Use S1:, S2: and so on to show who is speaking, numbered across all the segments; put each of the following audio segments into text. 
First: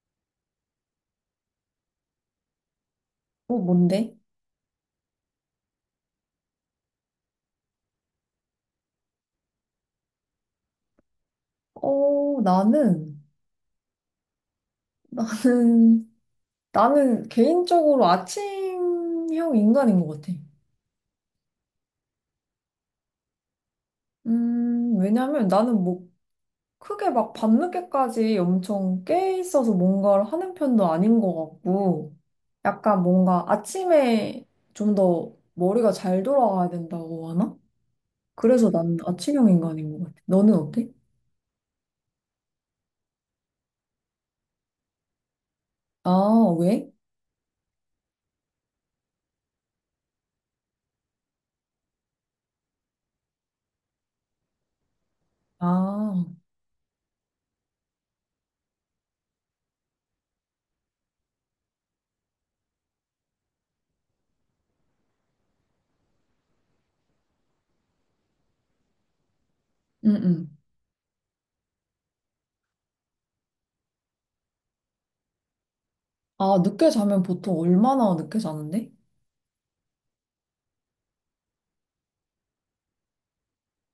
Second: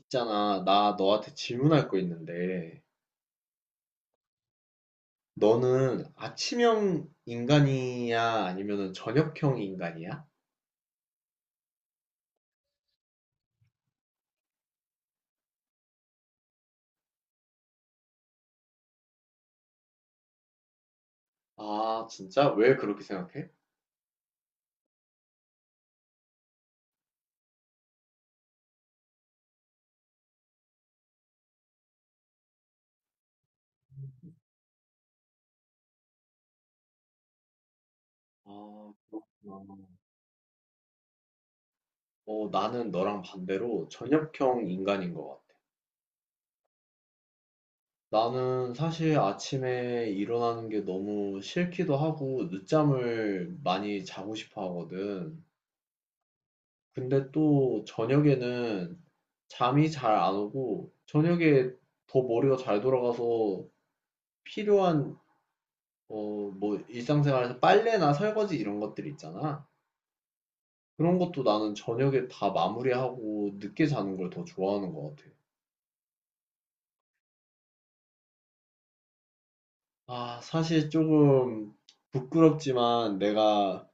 S1: 있잖아, 나 너한테 질문할 거 있는데,
S2: 어, 뭔데?
S1: 너는 아침형 인간이야? 아니면 저녁형 인간이야?
S2: 어, 나는, 나는, 개인적으로 아침형 인간인 것 같아.
S1: 아, 진짜? 왜 그렇게 생각해?
S2: 왜냐면 나는 크게 막 밤늦게까지 엄청 깨 있어서 뭔가를 하는 편도 아닌 것 같고, 약간 뭔가 아침에 좀 더 머리가 잘 돌아가야 된다고 하나? 그래서
S1: 아,
S2: 난 아침형
S1: 그렇구나.
S2: 인간인 것 같아. 너는 어때?
S1: 어, 나는 너랑 반대로 저녁형 인간인 것 같아.
S2: 아, 왜?
S1: 나는 사실 아침에 일어나는 게 너무 싫기도 하고, 늦잠을 많이 자고 싶어 하거든.
S2: 아,
S1: 근데 또 저녁에는 잠이 잘 안 오고, 저녁에 더 머리가 잘 돌아가서 필요한 뭐 일상생활에서 빨래나 설거지 이런 것들 있잖아.
S2: 응, 응.
S1: 그런 것도 나는 저녁에 다 마무리하고 늦게 자는 걸 더 좋아하는 것 같아.
S2: 아, 늦게 자면 보통 얼마나 늦게 자는데?
S1: 아, 사실 조금 부끄럽지만 내가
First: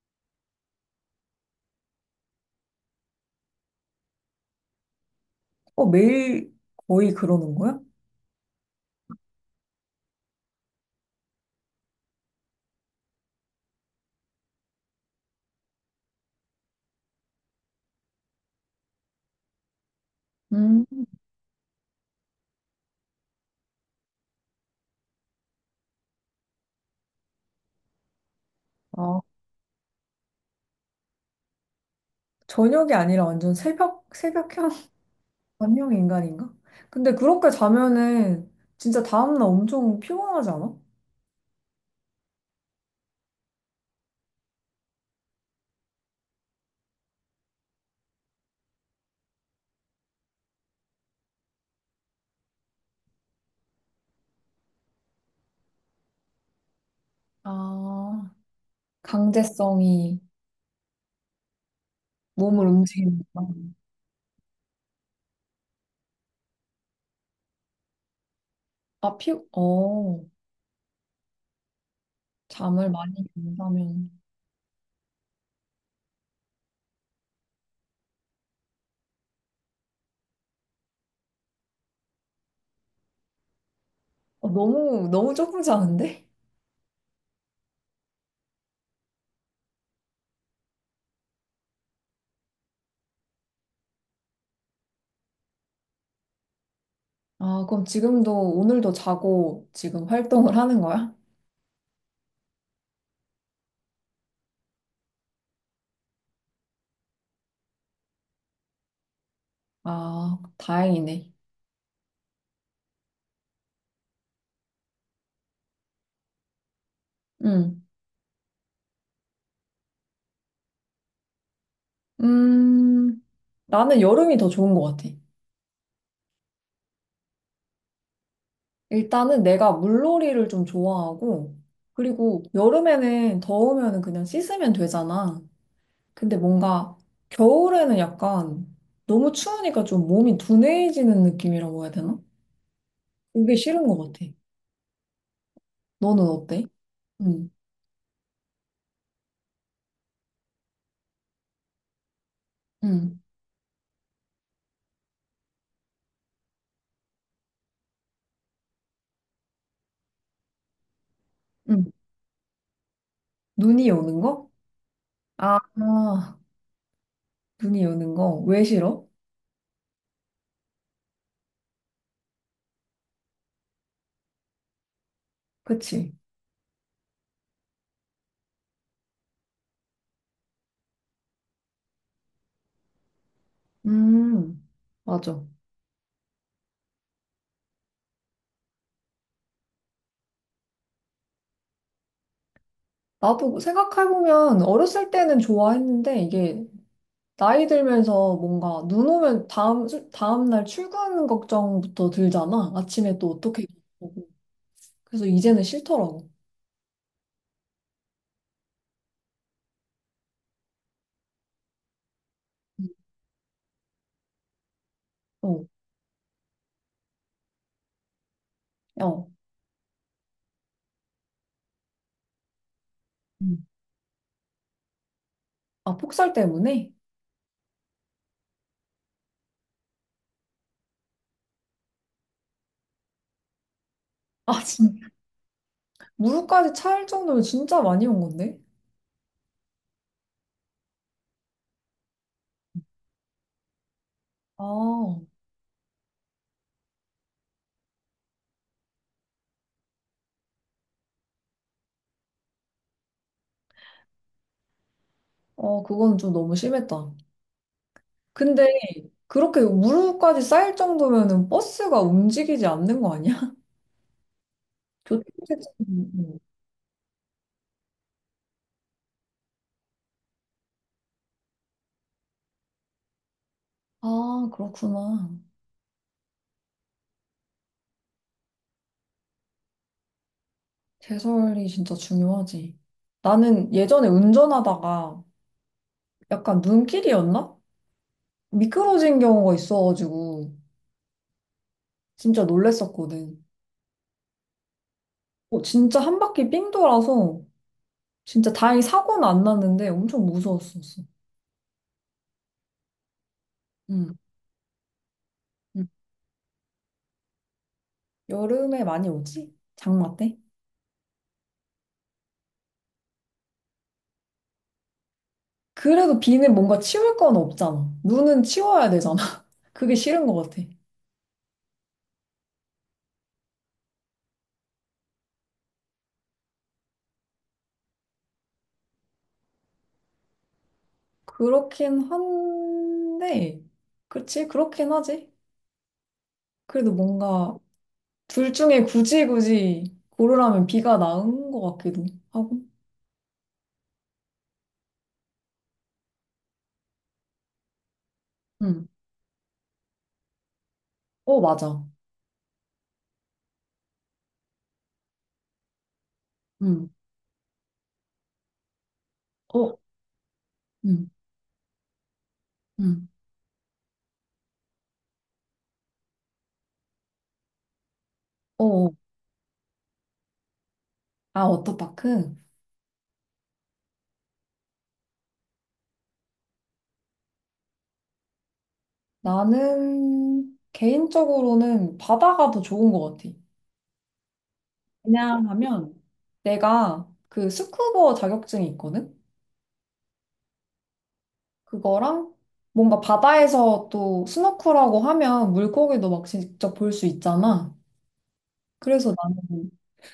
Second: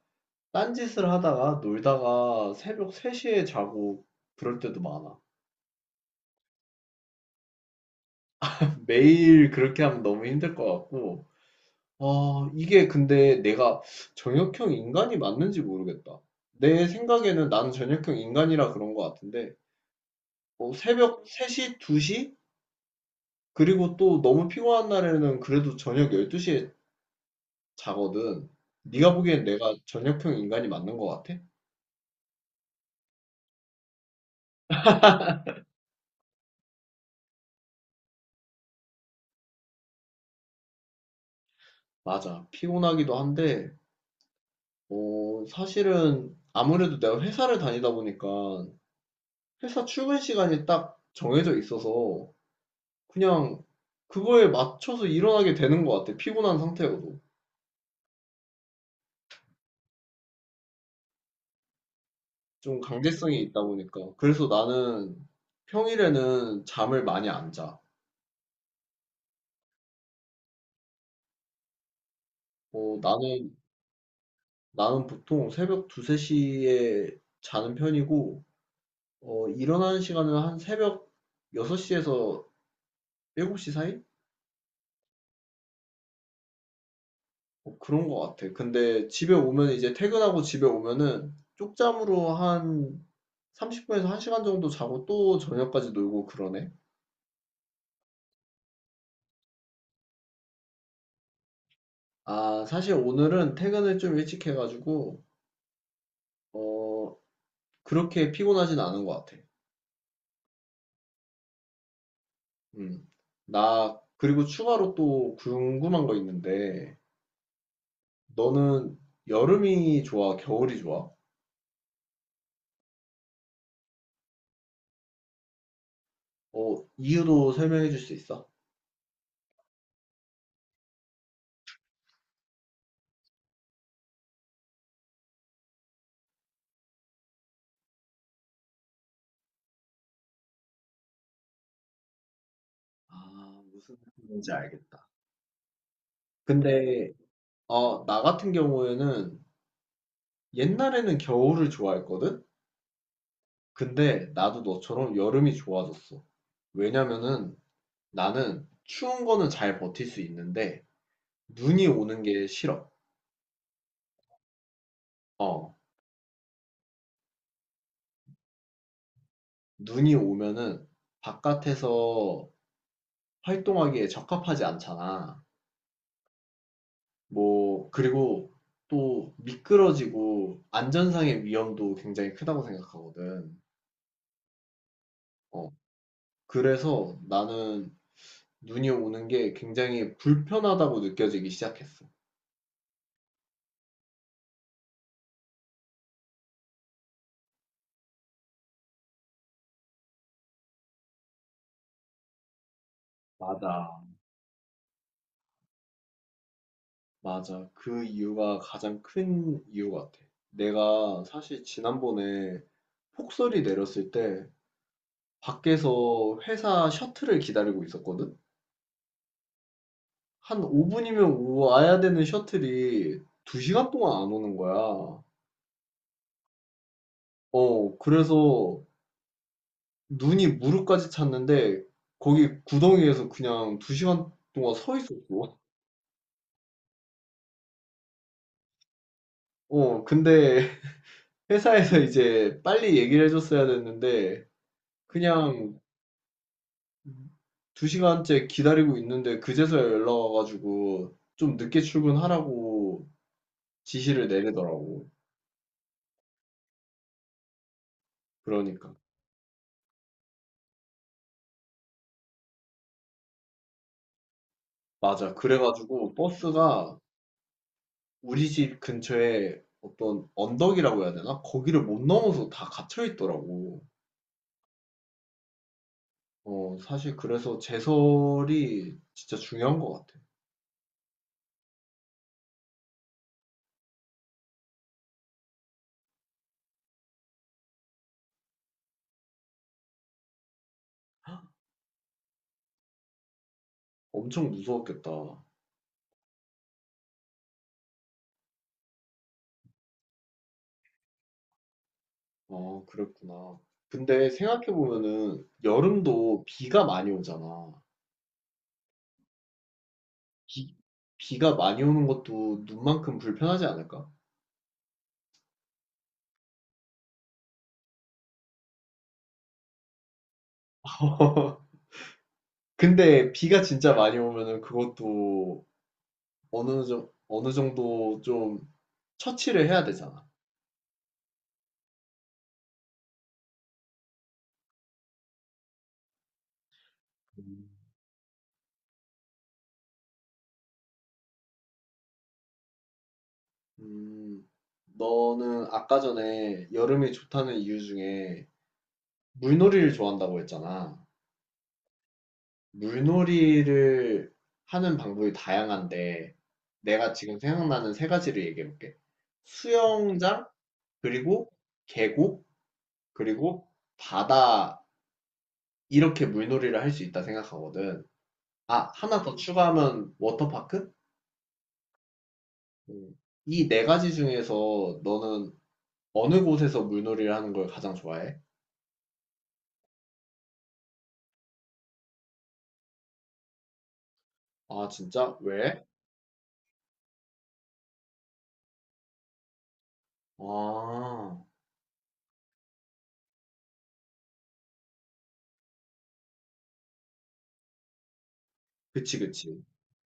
S1: 딴짓을 하다가 놀다가 새벽 3시에 자고 그럴 때도 많아.
S2: 어, 매일 거의 그러는 거야?
S1: 매일 그렇게 하면 너무 힘들 것 같고. 아, 이게 근데 내가 저녁형 인간이 맞는지 모르겠다. 내 생각에는 나는 저녁형 인간이라 그런 것 같은데. 뭐
S2: 음,
S1: 새벽 3시, 2시? 그리고 또 너무 피곤한 날에는 그래도 저녁 12시에 자거든. 네가
S2: 아,
S1: 보기엔 내가 저녁형 인간이 맞는 것 같아?
S2: 저녁이 아니라 완전 새벽, 새벽형, 완영 인간인가? 근데 그렇게 자면은 진짜 다음날 엄청 피곤하지 않아?
S1: 맞아. 피곤하기도 한데, 어, 사실은 아무래도 내가 회사를 다니다 보니까 회사 출근 시간이 딱 정해져 있어서 그냥 그거에 맞춰서 일어나게 되는 것 같아. 피곤한 상태여도.
S2: 아, 강제성이 몸을
S1: 좀 강제성이
S2: 움직이니까.
S1: 있다 보니까. 그래서 나는 평일에는 잠을 많이 안 자.
S2: 아, 피, 어, 잠을
S1: 어,
S2: 많이
S1: 나는
S2: 잔다면.
S1: 나는 보통 새벽 2, 3시에 자는 편이고 어, 일어나는 시간은 한 새벽 6시에서 7시 사이?
S2: 어, 너무, 너무 조금 자는데?
S1: 뭐 그런 것 같아. 근데 집에 오면 이제 퇴근하고 집에 오면은 쪽잠으로 한 30분에서 1시간 정도 자고 또 저녁까지 놀고 그러네.
S2: 아, 그럼 지금도, 오늘도 자고 지금 활동을 하는 거야?
S1: 아, 사실 오늘은 퇴근을 좀 일찍 해가지고 어, 그렇게 피곤하진 않은 것 같아.
S2: 아, 다행이네.
S1: 음. 나 그리고 추가로 또 궁금한 거 있는데
S2: 응.
S1: 너는 여름이 좋아, 겨울이 좋아?
S2: 음, 나는 여름이 더 좋은 것 같아.
S1: 어, 이유도 설명해 줄 수 있어?
S2: 일단은 내가 물놀이를 좀 좋아하고, 그리고 여름에는 더우면 그냥 씻으면 되잖아. 근데 뭔가 겨울에는 약간 너무 추우니까 좀 몸이 둔해지는 느낌이라고 해야 되나? 그게
S1: 아,
S2: 싫은
S1: 무슨
S2: 것 같아.
S1: 느낌인지 알겠다.
S2: 너는 어때?
S1: 근데,
S2: 응,
S1: 어, 나 같은 경우에는 옛날에는 겨울을 좋아했거든?
S2: 응,
S1: 근데 나도 너처럼 여름이 좋아졌어. 왜냐면은 나는 추운 거는 잘 버틸 수 있는데
S2: 응.
S1: 눈이 오는 게 싫어.
S2: 눈이 오는 거? 아,
S1: 어,
S2: 아, 눈이 오는 거. 왜 싫어?
S1: 눈이 오면은 바깥에서 활동하기에 적합하지 않잖아.
S2: 그치?
S1: 뭐 그리고 또 미끄러지고 안전상의 위험도 굉장히 크다고 생각하거든.
S2: 음, 맞아.
S1: 어. 그래서 나는 눈이 오는 게 굉장히 불편하다고 느껴지기 시작했어.
S2: 나도 생각해보면 어렸을 때는 좋아했는데 이게 나이 들면서 뭔가 눈 오면 다음 날 출근 걱정부터 들잖아. 아침에 또 어떻게
S1: 맞아.
S2: 보고. 그래서 이제는 싫더라고.
S1: 맞아. 그 이유가 가장 큰 이유 같아. 내가 사실 지난번에 폭설이 내렸을 때
S2: 어,
S1: 밖에서 회사 셔틀을 기다리고 있었거든?
S2: 어.
S1: 한 5분이면 와야 되는 셔틀이
S2: 음.
S1: 2시간 동안 안 오는 거야.
S2: 아, 폭설 때문에?
S1: 어, 그래서 눈이 무릎까지 찼는데 거기 구덩이에서 그냥 두 시간
S2: 아,
S1: 동안 서
S2: 진짜.
S1: 있었어.
S2: 무릎까지 차일 정도면 진짜 많이 온 건데?
S1: 어, 근데 회사에서 이제 빨리 얘기를 해줬어야 됐는데
S2: 아, 어,
S1: 그냥 두 시간째 기다리고 있는데 그제서야 연락 와가지고 좀 늦게 출근하라고 지시를 내리더라고.
S2: 그건 좀 너무 심했다. 근데
S1: 그러니까.
S2: 그렇게 무릎까지 쌓일 정도면은 버스가 움직이지 않는 거 아니야?
S1: 맞아.
S2: 교통체증.
S1: 그래가지고 버스가 우리 집 근처에 어떤 언덕이라고 해야 되나? 거기를 못 넘어서 다 갇혀 있더라고.
S2: 아, 그렇구나.
S1: 어, 사실 그래서 제설이 진짜 중요한 것 같아.
S2: 제설이 진짜 중요하지. 나는 예전에 운전하다가 약간 눈길이었나? 미끄러진 경우가 있어가지고 진짜 놀랬었거든.
S1: 엄청 무서웠겠다.
S2: 어, 진짜 한 바퀴 삥 돌아서 진짜 다행히 사고는 안 났는데 엄청 무서웠었어.
S1: 아, 그랬구나.
S2: 응.
S1: 근데 생각해보면은
S2: 응.
S1: 여름도 비가 많이 오잖아.
S2: 여름에 많이 오지? 장마 때?
S1: 비, 비가 많이 오는 것도 눈만큼 불편하지 않을까?
S2: 그래도 비는 뭔가 치울 건 없잖아. 눈은 치워야 되잖아. 그게 싫은 것 같아.
S1: 근데 비가 진짜 많이 오면은 그것도 어느 정도 좀 처치를 해야 되잖아.
S2: 그렇긴 한데, 그치? 그렇긴 하지. 그래도 뭔가
S1: 음.
S2: 둘 중에 굳이 굳이 고르라면 B가 나은 것 같기도 하고.
S1: 음, 너는 아까 전에 여름이 좋다는 이유 중에
S2: 응.
S1: 물놀이를 좋아한다고 했잖아.
S2: 어, 맞아.
S1: 물놀이를 하는 방법이 다양한데,
S2: 응.
S1: 내가 지금 생각나는 세 가지를 얘기해 볼게.
S2: 어,
S1: 수영장,
S2: 응.
S1: 그리고 계곡,
S2: 응.
S1: 그리고 바다, 이렇게 물놀이를 할 수 있다 생각하거든.
S2: 어. 어.
S1: 아, 하나 더 추가하면 워터파크?
S2: 아, 워터파크?
S1: 음. 이네 가지 중에서 너는 어느 곳에서 물놀이를 하는 걸 가장 좋아해?
S2: 나는 개인적으로는 바다가 더 좋은 것 같아.
S1: 아, 진짜? 왜?
S2: 왜냐하면 내가 그 스쿠버 자격증이 있거든?
S1: 아,
S2: 그거랑 뭔가 바다에서 또 스노클하고 하면 물고기도 막 직접 볼 수 있잖아. 그래서
S1: 그치,
S2: 나는
S1: 그치.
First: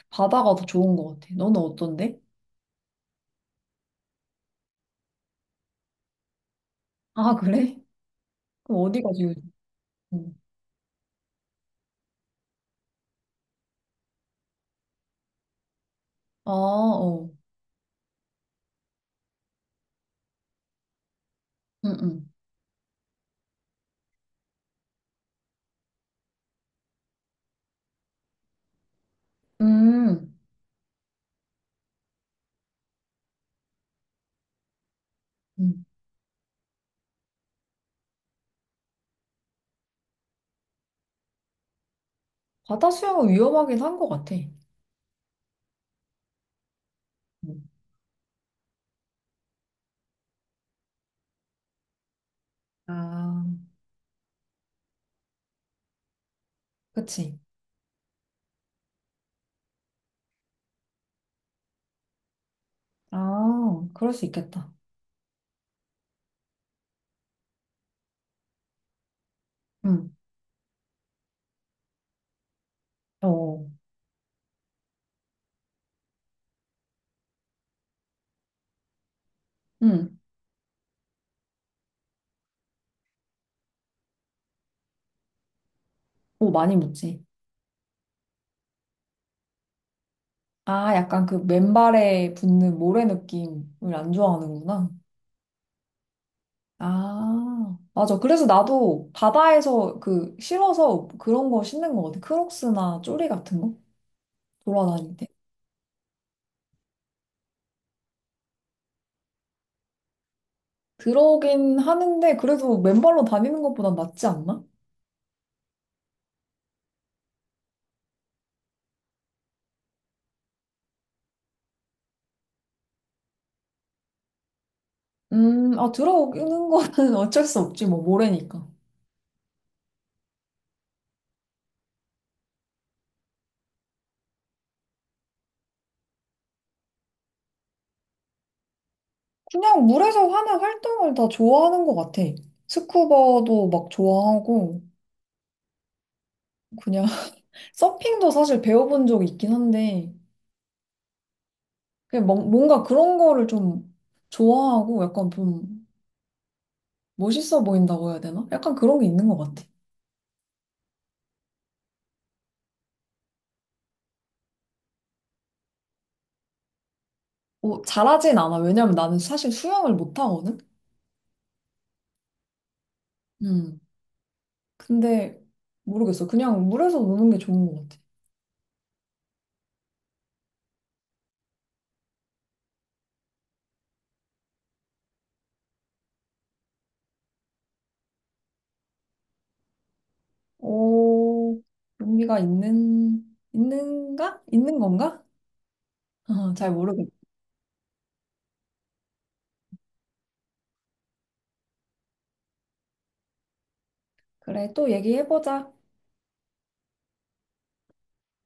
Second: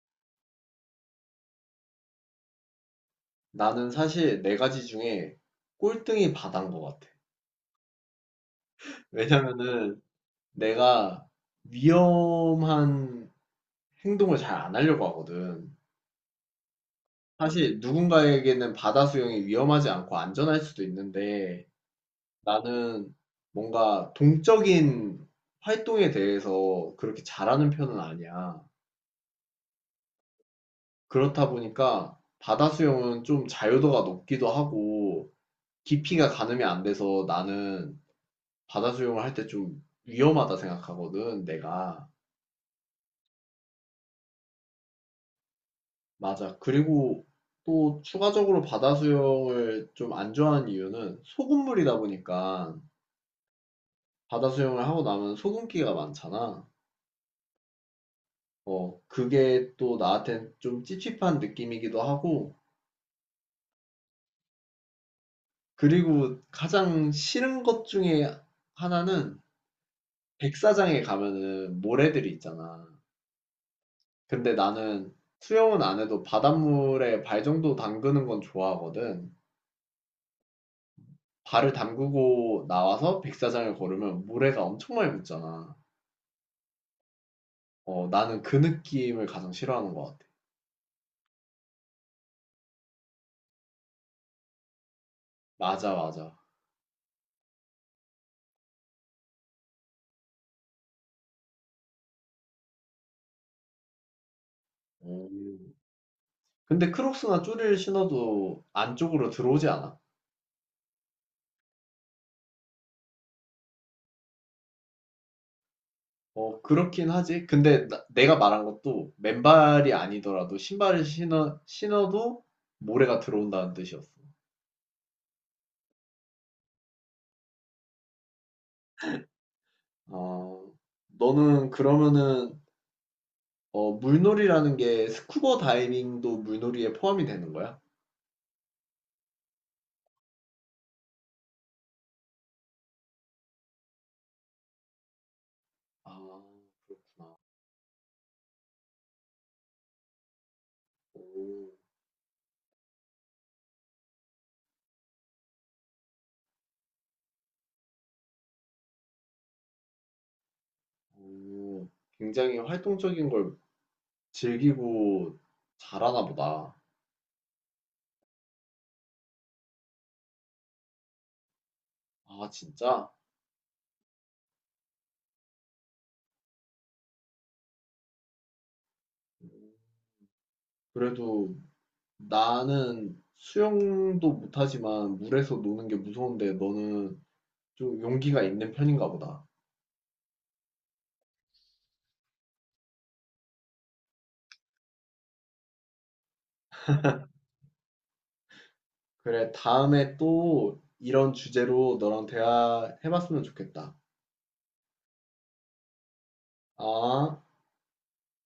S2: 바다가 더 좋은 것 같아. 너는 어떤데?
S1: 나는 사실 네 가지 중에 꼴등이 바다인 것 같아.
S2: 아, 그래? 그럼 어디가 제일
S1: 왜냐면은
S2: 좋고?
S1: 내가 위험한 행동을 잘 안 하려고 하거든.
S2: 아, 어.
S1: 사실 누군가에게는 바다 수영이 위험하지 않고 안전할 수도 있는데
S2: 응, 응.
S1: 나는 뭔가 동적인 활동에 대해서 그렇게 잘하는 편은 아니야.
S2: 음,
S1: 그렇다 보니까 바다 수영은 좀 자유도가 높기도 하고
S2: 음.
S1: 깊이가 가늠이 안 돼서 나는 바다 수영을 할 때 좀 위험하다 생각하거든, 내가.
S2: 바다 수영은 위험하긴 한 것 같아.
S1: 맞아. 그리고
S2: 음.
S1: 또 추가적으로 바다 수영을 좀 안 좋아하는 이유는 소금물이다 보니까
S2: 아,
S1: 바다 수영을 하고 나면 소금기가 많잖아.
S2: 그치?
S1: 어, 그게 또 나한텐 좀 찝찝한 느낌이기도 하고,
S2: 아, 그럴 수 있겠다.
S1: 그리고 가장 싫은 것 중에 하나는
S2: 응,
S1: 백사장에 가면은 모래들이 있잖아.
S2: 어,
S1: 근데 나는 수영은 안 해도 바닷물에 발 정도 담그는 건 좋아하거든.
S2: 응.
S1: 발을 담그고 나와서 백사장을 걸으면 모래가 엄청 많이 묻잖아.
S2: 오, 많이 묻지.
S1: 어 나는 그 느낌을 가장 싫어하는 것 같아.
S2: 아, 약간 그 맨발에 붙는 모래 느낌을 안 좋아하는구나.
S1: 맞아, 맞아.
S2: 아, 맞아. 그래서 나도 바다에서 그 싫어서 그런 거 신는 거 같아. 크록스나 쪼리 같은 거? 돌아다닐 때.
S1: 오. 근데 크록스나 쪼리를 신어도 안쪽으로 들어오지 않아.
S2: 들어오긴 하는데, 그래도 맨발로 다니는 것보단 낫지 않나?
S1: 어 그렇긴 하지. 근데 나- 내가 말한 것도 맨발이 아니더라도 신발을 신어도 모래가 들어온다는 뜻이었어.
S2: 아, 들어오는 거는 어쩔 수 없지, 뭐, 모래니까.
S1: 어 너는 그러면은 물놀이라는 게 스쿠버 다이빙도 물놀이에 포함이 되는 거야?
S2: 그냥 물에서 하는 활동을 다 좋아하는 것 같아. 스쿠버도 막 좋아하고,
S1: 아,
S2: 그냥 서핑도 사실 배워본 적이 있긴 한데,
S1: 오,
S2: 그냥 뭔가 그런 거를 좀 좋아하고, 약간 좀 멋있어 보인다고 해야 되나? 약간 그런 게 있는 것 같아.
S1: 오, 굉장히 활동적인 걸 즐기고 잘하나 보다.
S2: 뭐, 잘하진 않아. 왜냐면 나는 사실 수영을 못 하거든?
S1: 아, 진짜?
S2: 음. 근데, 모르겠어. 그냥 물에서 노는 게 좋은 것 같아.
S1: 그래도 나는 수영도 못하지만 물에서 노는 게 무서운데 너는 좀 용기가 있는 편인가 보다.
S2: 오, 용기가 있는, 있는가? 있는 건가? 어, 잘 모르겠.
S1: 그래, 다음에 또 이런 주제로 너랑 대화해봤으면 좋겠다.
S2: 그래, 또 얘기해보자.
S1: 아.